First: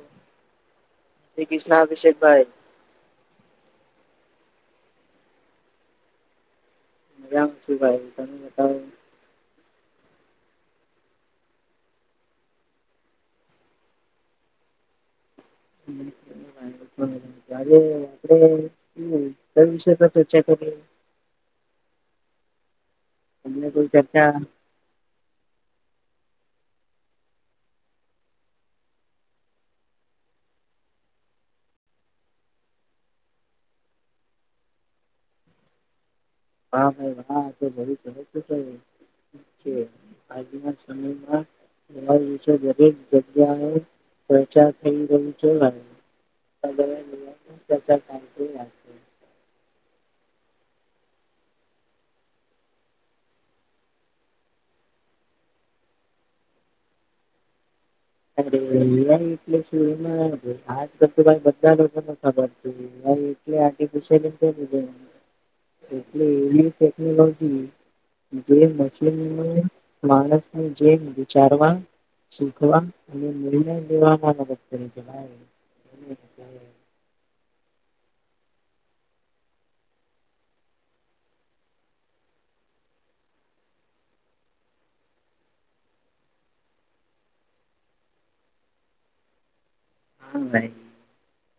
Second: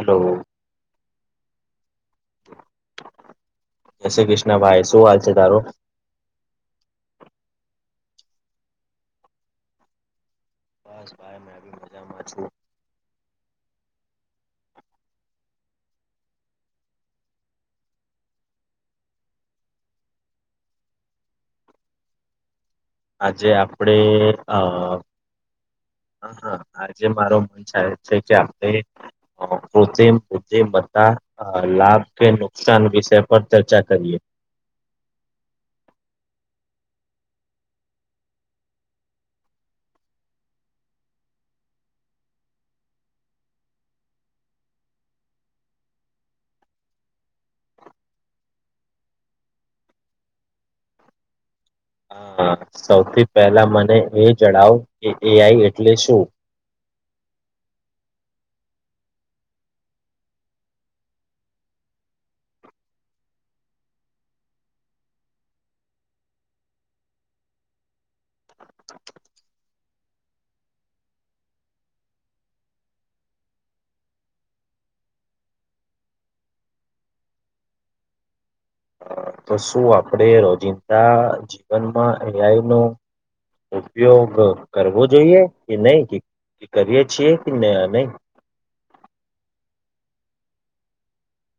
Hello Shri Krishna, Abhishek ભાઈ જય શ્રી કૃષ્ણ, ભાઈ! શું હાલ છે તારો? મજા છું, ભાઈ. તમે બતાવો. બસ ભાઈ મેં ભી મજામાં છું. હમ. આપે વિષય તો ચર્ચા કરીએ. આજે તમને કોઈ આપડે ચર્ચા અ [inaudible] હા, હા. આજે મારો મન થાય છે કે આપણે કૃત્રિમ, કૃત્રિમ, બતા અ લાભ કે નુકસાન વિષય પર ચર્ચા કરીએ. હા, ભાઈ વા તો બુ સર છે ભ છે આજના સમયમાં? બ દરેક જગ્યાએ પ્રચાર થઈ ગયો છે. પ્રચાર છે. હ સૌથી પહેલા મને એ જણાવ, કે એ. આઈ. એટલે શું? અરે, એ. આઈ. એટલે શું, એમાં આજકાલ તો કઈ બધા લોકોને ખબર છે. એટલે આગળ-પાછળ. એટલે એવી ટેકનોલોજી. જે મુસ્લિમને માણસની જેમ વિચારવા. શીખવા અને નિર્ણય લેવાવામાં મદદ કરી જાય. તો શું આપણે રોજિંદા જીવનમાં એ. આઈ. નો? ઉપયોગ કરવો જોઈએ કે નહીં? કરીએે છીએ કે નહીં? હ નહી.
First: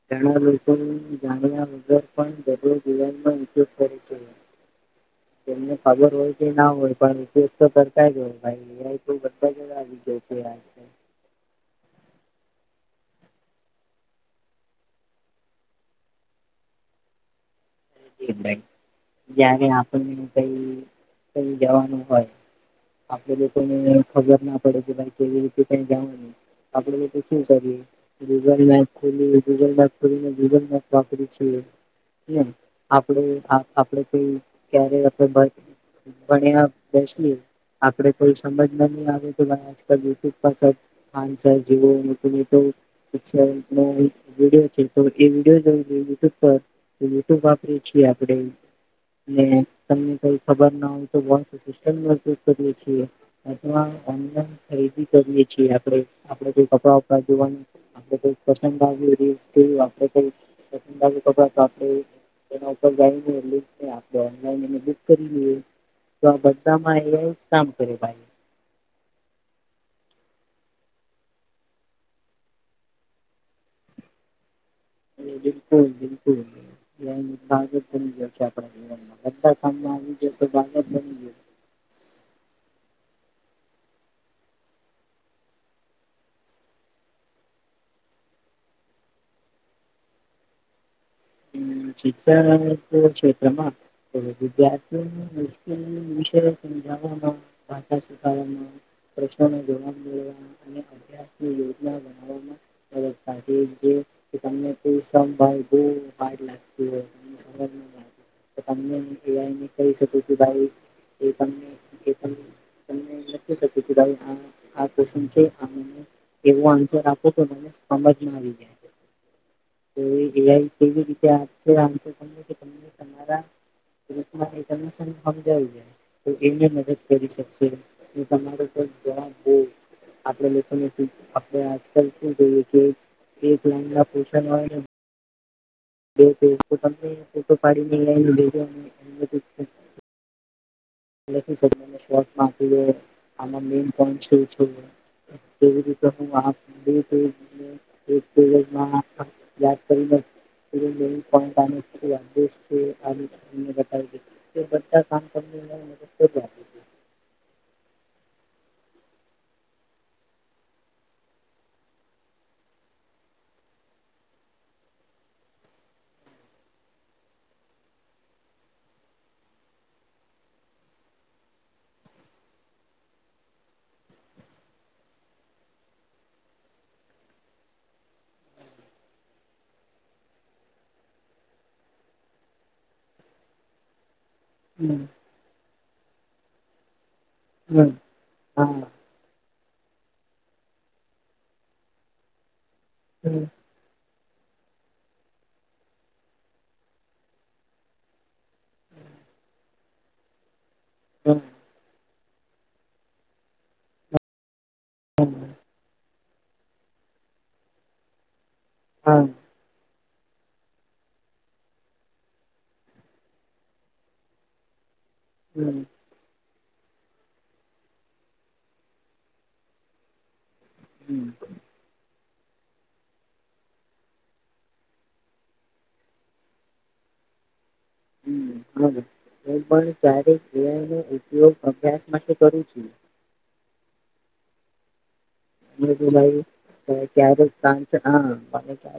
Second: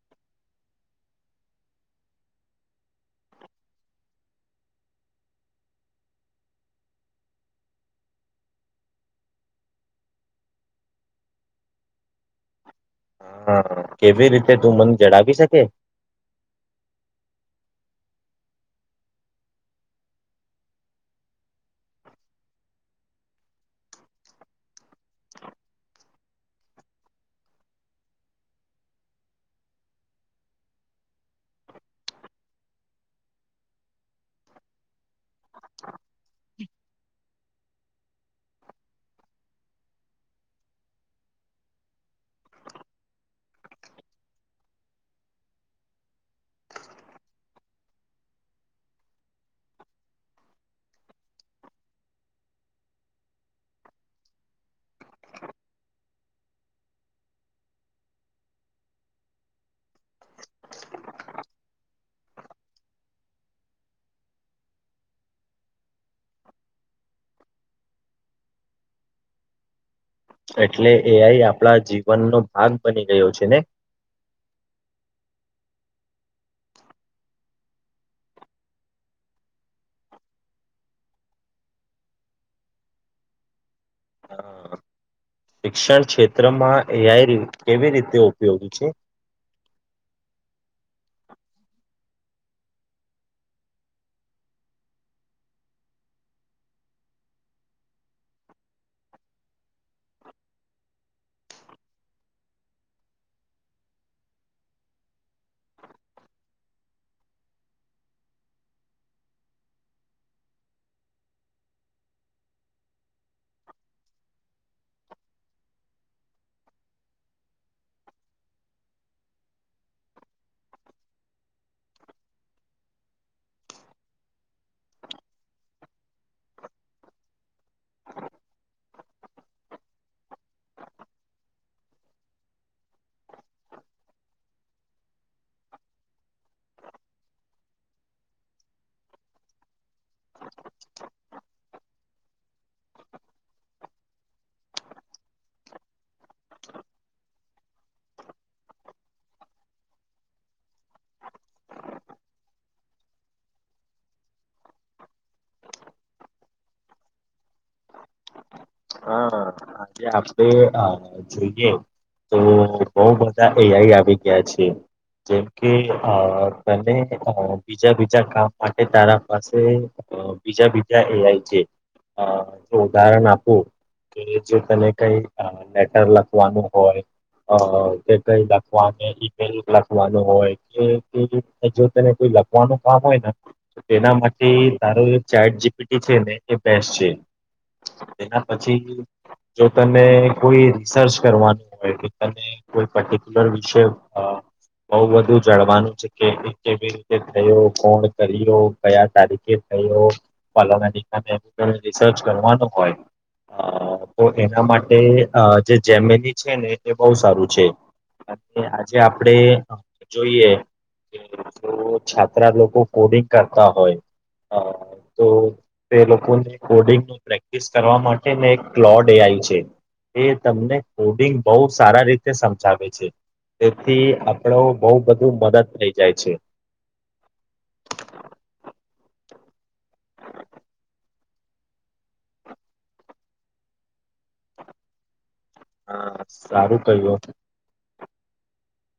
ઘણા લોકોની જાણ્યા વગર પણ, ગગલે જીવનમાં ઈચ્છુક કરે છે. એમને ખબર હોય કે ના હોય, પણ વિશેષ તો સરતા જ હોય, ભાઈ. અં તો બધા જ આવી જાય છે. હા, કેવી રીતે? તું મન જડાવી શકે? ભાઈ, જયારે આપણને કંઈક જવાનું હોય. આપણે લોકોને ખબર ના પડે, કે ભાઈ, કેતે કંઈ જવા નહીં. આપણે મે પ શચ્યું [unintelligible] ગૂગલ મેપ ખોલી, ગૂગલ મેપ ખોલીને ગૂગલ મેપ વાકરી છે. આપણે આપડે કોઈ ક્યારે આપણે ભણ્યા બેસીએ. આપડે કોઈ સમજ નહીં આવે, તો મને આજકાલ યુટ્યુબ પર સર્ચ ખાનસ જીવો ત તો. શિક્ષણ વિડીયો છે, તો એ વિડીયો જો જો યુટ્યુબ પર યુટ્યુબ તમને કંઈ ખબર ના હોય તો, બ સિ કરીએ છીએ. [unintelligible] અમાં ઓનલાઈન ખરીદી કરીએ છીએ. આપડે આપડે કોઈ કપડા-વપડા જોવાનું. ઈ પસંદ આવી રે, આપડે કંઈક પસંદ આવે, કપડા તો આપણે ને આપ ઓનલાઈ એ બુક કરી લઈએ. તો બામાં એ એક કામ કર્યું, ભાઈ. એટલે એ. આ. ઈ આપણા જીવનનો ભાગ બની ગયો છે ને. એ બિલકુલ, બિલકુલ. ભાગ જ બની ગયો છે આપણા જીવનમાં. બધા કામમાં આવી જ તો ભાગ જ બની ગયો. હા. શિક્ષણ ક્ષેત્રમાં એ. આ. ઈ કેવી રીતે ઉપયોગી છે? શિક્ષણ ક્ષેત્રમાં. વિદ્યાર્થીઓને મુશ્કેલ વિષય સમજાવનો, ભાષા શખાવવાનો. પ્રશ્નોને જવાબ મે અને અભ્યાસની યોજના બનાવવામાં [inaudible] [unintelligible] કે તમને એ આઈને કહી શકું કે ભાઈ એ તમને એ પન તમને લખી શકે કે ભાઈ આ આ કવેશ્ચન છે, [unintelligible] એવું આન્સર આપો કે મને સમજમાં આવી જાય. તો એ એ આઈ એવી રીતે આન્સર આપશે કે તમને તમારા [unintelligible] હમજાય જાય. તો એને મદદ કરી શકશે કે તમારો પણ જવાબ બોવ આપણે મેથેમેટિક્સ આપણે આજકાલ શું જોઈએ કે એક લાઈન ના ક્વેશન હોયને [unintelligible] તો તમને ફોટો પાડીને એ આઈ ને ભેજો ને [unintelligible] [unintelligible] શોર્ટમાં આપી દે, આમાં પોઈન્ટ શું છે! કે કેવી રીતે હું આ બે પેઈજ ને એક પેઈજમાં [unintelligible] યાદ કરીને [inaudible] તે બધા કામ કર [unintelligible] હા, હા. આજે આપણે અહ જોઈએ તો બહુ બધા એ આઈ આવી ગયા છે. જેમ કે અહ તમે અહ બીજા-બીજા કામ માટે તારા પાસે અહ બીજા-બીજા એ આઈ છે અહ જો ઉદાહરણ આપું કે જો તને કંઈ અહ લેટર લખવાનું હોય અહ તે કંઈ [unintelligible] લખવાનું હોય કે [unintelligible] જો તને કોઈ લખવાનું કામ હોય ને તો તેના માટે હમ તારો ચેટ જી પી ટી છે ને એ બેસ્ટ છે. હમ્મ. તેના પછી જો તને કોઈ રિસર્ચ કરવાનું હોય તો તને કે કોઈ પર્ટિક્યુલર હમ વિષય અહ બહુ બધું જણવાનું છે કે એને કેવી રીતે થયો, કોણ કર્યો કયા તારીખે થયો, હમ [unintelligible] રિસર્ચ કરવાનું હોય અહ તો એના માટે અહ હમ જે જેમેની છે ને એ બહુ સારું છે. કારણ કે આજે હા આપડે જોઈએ [unintelligible] જો છાત્રા લોકો કોડિંગ કરતા હોય અહ તો હમ તે લોકોને કોડિંગ નું પ્રેક્ટિસ કરવા માટે એક ક્લોડ એ આઈ છે એ તમને હમ કોડિંગ બહુ સારા રીતે સમજાવે છે. તેથી આપણો બઉ બધું મદદ થઈ જાય છે. હમ હવે હું પણ ક્યારેક એ આઈ નો ઉપયોગ અભ્યાસ માટે કરું છું. મને તો હા લાગે સારું કહ્યું ક્યારેક કામ છે, હા [unintelligible] [unintelligible] આવતો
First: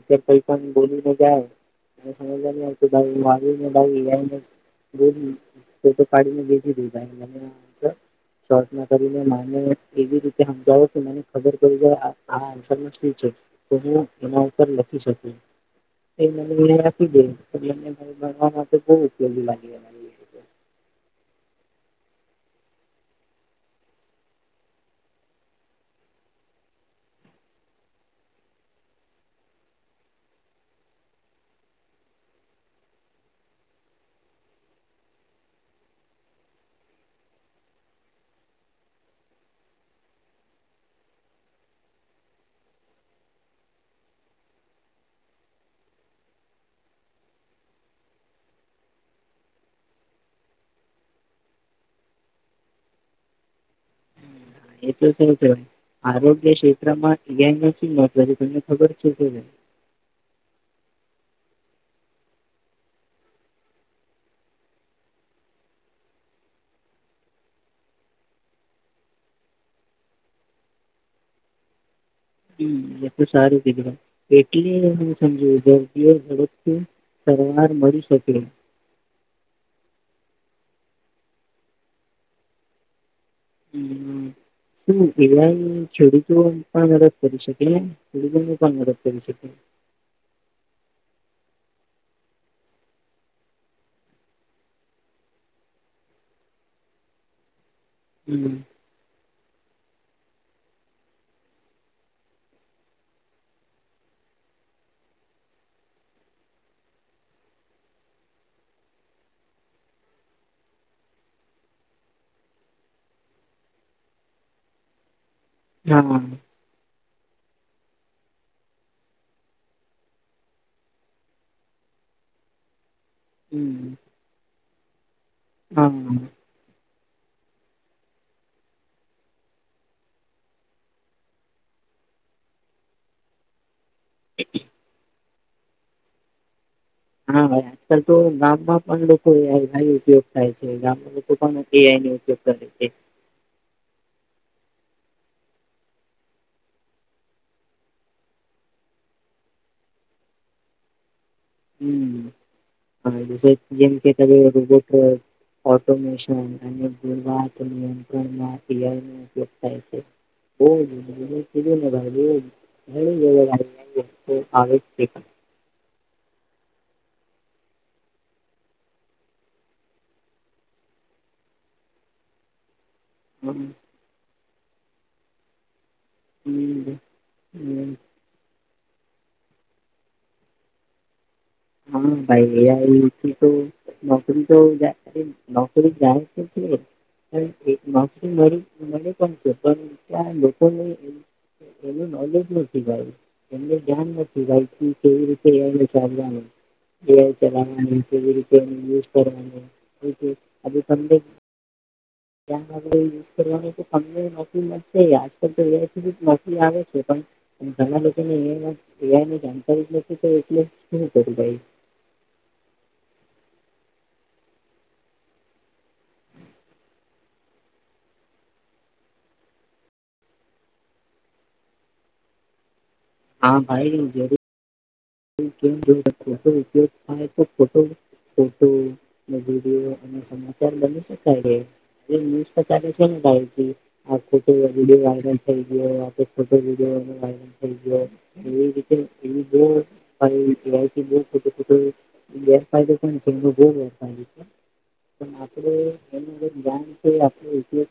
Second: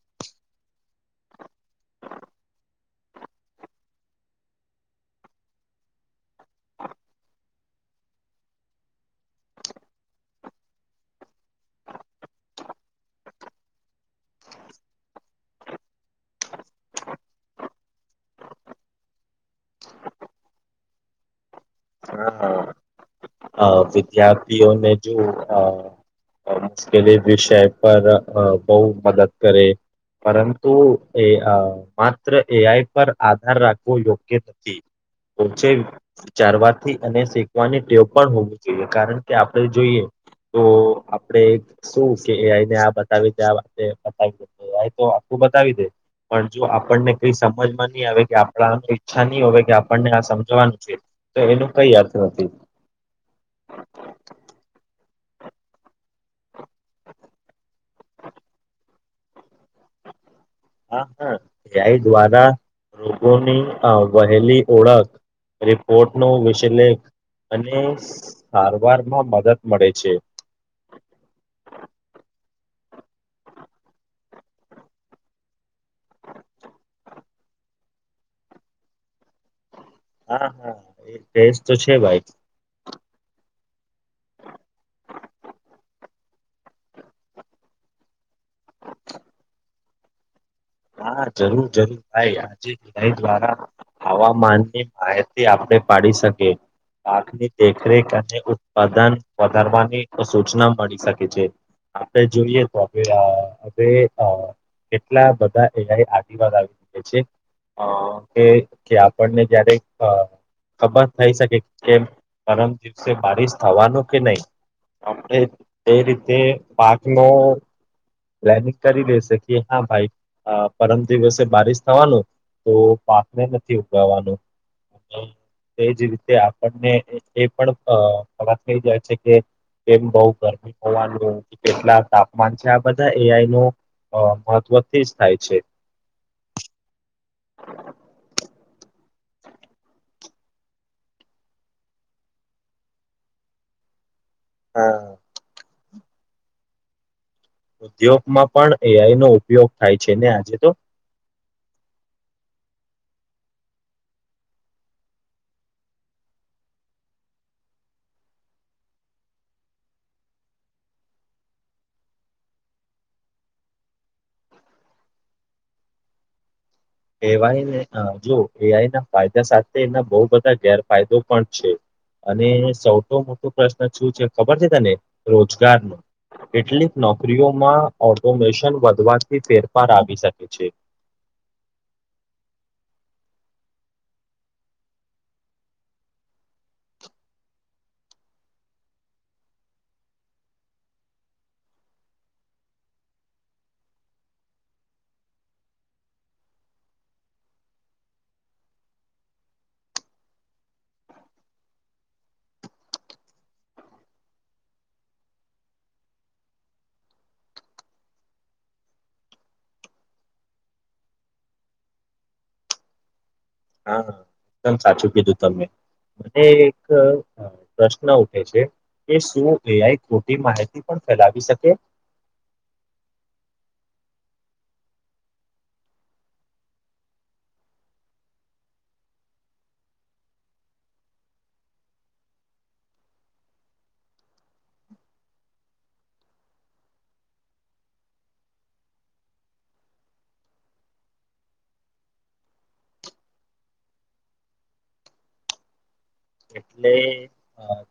ટીચર કંઈ પણ બોલીને જાય ને સમજ માં નહીં આવતું [unintelligible] એ આઈ ને બોલી તો-તો [unintelligible] શોર્ટમાં કરીને મને એવી રીતે હમજાવો કે મને ખબર પડી જાય આ-આ આન્સરના શું છે? તો હું એમાં ઉપર લખી શકું. એ મને એ આપી દે એટલે [unintelligible] ભણવા માટે બહું ઉપયોગી લાગી લાગે. હા, અહ વિદ્યાર્થીઓને જો અહ અહ મુશ્કેલી વિષય પર અહ બહુ મદદ કરે. પરંતુ એ અહ માત્ર એ આઈ પર આધાર રાખવો યોગ્ય નથી. [unintelligible] ચારવાથી અને શીખવાની ટેવ પણ હોવી જોઈએ, કારણ કે આપણે જોઈએ તો આપડે શું કે આ આઈ ને આ બતાવી [unintelligible] લાય તો આખું બતાવી દે. પણ જો આપણને કઈ સમજમાં નહી આવે કે આપણા આ ઈચ્છા નહી હો કે આપણને આ સમજવાનું છે. તો એનું કઈ અથૅ નથી. એ તો છે જ વાય આરોગ્ય ક્ષેત્રમાં એઆ નથી મહત્વ તમને ખબર છે કે ભ હા હા ધ્યાય દ્વારા રોગોની અ વહેલી ઓળખ. રિપોર્ટ નો વિષલેખ અને સારવારમાં મદદ મળે છે. હમ એટલ સારું કીધું તમે એટલે હું સમજ દર્દીઓ ઝડપથી સરવાર મળી શકે. હા હા એ ટેસ્ટ તો છે ભાઈ. હ હ શું એેઆઇ ખેડૂતો પણ મદદ કરી શકે ને. થોડી ગળી પણ મદદ કરી શકે. હા જરૂર જરૂર ભાઈ આજેાઈ દ્વારા. હવામાનની માહિતી આપણે પાડી શકીએ પાકની દેખરેખ અને હમ અદન વધારવાની સૂચના મળી શકે છે. આપે જોઈએ તો આપે રા હવે અ કેટલા બધા. બ એઆઇ આવીકે છે અ કે આપણને જયારે અ ખબર થઈ શકે કે પરમ દિવસે બારિશ થવાનું કે નહી. આપણે એ હા રીતે પાક નો. પ્લેનિંગ કરી દેશે કે હા ભાઈ અ પરમ દિવસે બારિશ થવાનું તો મે નથી હમ ઉગાવાનું તો હા એજ રીતે હા આપ. આપને એ પણ અ વાત થઈ જાય છે, કે. એમ બઉ ગરમી હોવાનું કેટલા તાપમાન છે. બધા એઆઈ નો અ મહત્વથી જ થાય છે. [unintelligible] આજકલ તો ગામમાં પણ લોકો એઆઇ ઉપયોગ થાય છે, ગામમાં લોકો પણ એઆઇ ઉપયોગ કરે. એક. હા. ઉદ્યોગ માં પણ એઆઈ નો ઉપયોગ થાય છે, ને આજે તો. [unintelligible] [unintelligible] [unintelligible] [inaudible] હ આવે જ છે પણ [inaudible] એવાઈ ને અ જો એઆઈ ના ફાયદા સાથે એના બહુ બધા ગેરફાયદો પણ છે. અને સૌ તો મોટો હમ, પ્રશ્ન શું છે ખબર છે તને રોજગાર નો. કેટલીક હમ, નોકરીઓમાં ઓટોમેશન વધવાથી ફેરફાર આવી શકે છે. હા ભાઈ એઆઇ થી તો. નોકરી તો જ નોકરી જાય છે. નકરી મળ મળી પણ છે પણ ત્યાં લોકોને [inaudible] એનું નોલેજ નથી ભાઈ. એમને ધ્યાન નથી ભાઈ કઈ કેવી રીતે એને ચાલવાનું. એઆઇ ચલાવવાની કેવી રીતે યુઝ કરવાની તને [inaudible] [unintelligible] મ નોકરી મળશે આજકાલ તોધ જ નોકરી આવે છે, પણ [inaudible] ઘણા લોકોનેની એઆઇ ની જાણકારી જ નથી એટલે શું કરૃઈ હા એકદમ સાચું કીધું તમે મને એક. પ્રશ્ન ઉઠે છે કે શું એઆઈ ખોટી માહિતી પણ ફેલાવી શકે. હા ભાઈ જરૂર. [unintelligible] ફોટો વિડીયો અને સમાચાર બની શકાય છે એ ન્યુઝ તો ચાલે છે ને ભાઈથી. આ ખોટો વિડયો વાયરલ થઈ ગયો આ ખોટો વિડયો વાયરલ થઈ ગયો કઈ રીતે ઈ જે [unintelligible] ગેરફાયદે છે તો રાત્રે એટલે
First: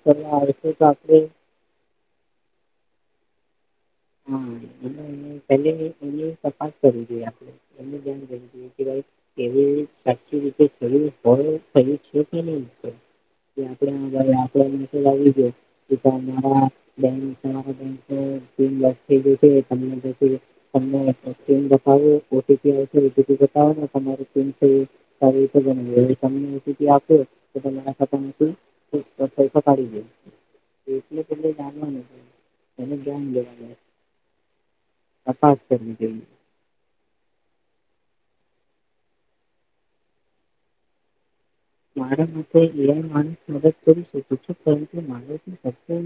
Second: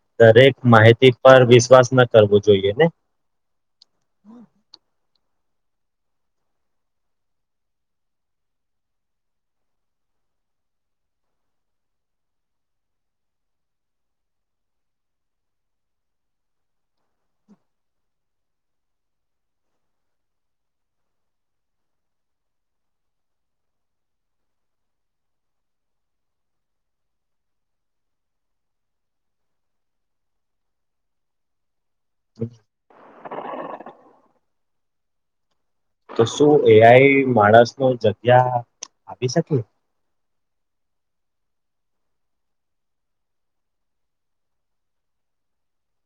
કરવા દરેક આવશે તો માહિતી આપણે પર વિશ્વાસ ન કરવો જોઈએ ને હા એ એ પે એની તપાસ કરવી જોઈએ આપણે એ ધ્યાન એવી સાચી રીતે શરીર હોરીર છે કે ન [inaudible] તે આપડે [unintelligible] થ ગ ત [inaudible] તમને બતાી આવશે બતાો તમા [inaudible] સારી [unintelligible] ફ પાડી છે એટ જાણવાનું એને જાન લેવા તપાસ કરવી તો જોયે શું એઆઈ માણસ નો જગ્યા આપી શકે મારા મ એ માસ મદદ કરી શ શિક્ષ મા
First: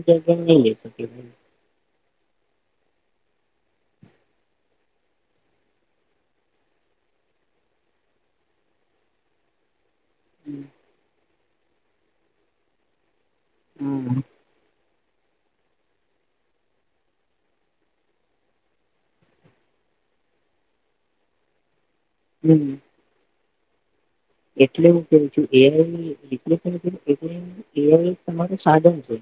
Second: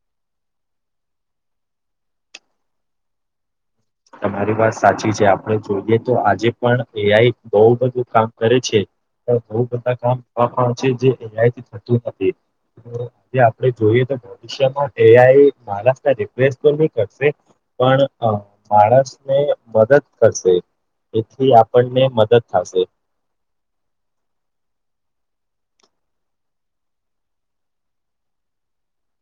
જ નહી લઈ શકે તમારી વાત સાચી છે આપણે જોઈએ તો આજે પણ એઆઈ બહુ બધું કામ કરે છે પણ બોઓ હમ બધા જે થતું નથી આપે જોઈએ તો માંઆ એ આઈ માણસ ને રિપ્લેસ તો નઈ કરશે પણ અ માણસને મદદ કરશે એથી આપણને મદદ હમ થશે એટલે હું કેું છું એઆઈ ને રિપ્લેસ તરીકે એટલે એ આઈ તમારું સાધન છે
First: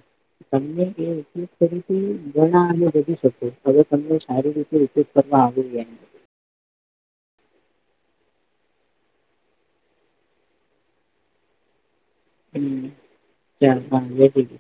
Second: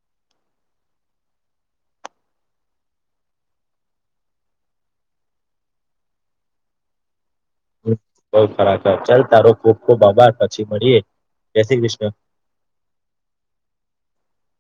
તમને એ ઉપયોગ તરીકે ગણા કરીશ શકો હવે તમને સારી રીતે ઉપયોગ તમા આવી ગયા બઉ ખરાબ ચાલ તારો ખૂબ ખૂબ આભાર પછી મળીએે જય શ્રી કૃષ્ણ હમ ચાલ હા જે શ્રી કૃષ્ણ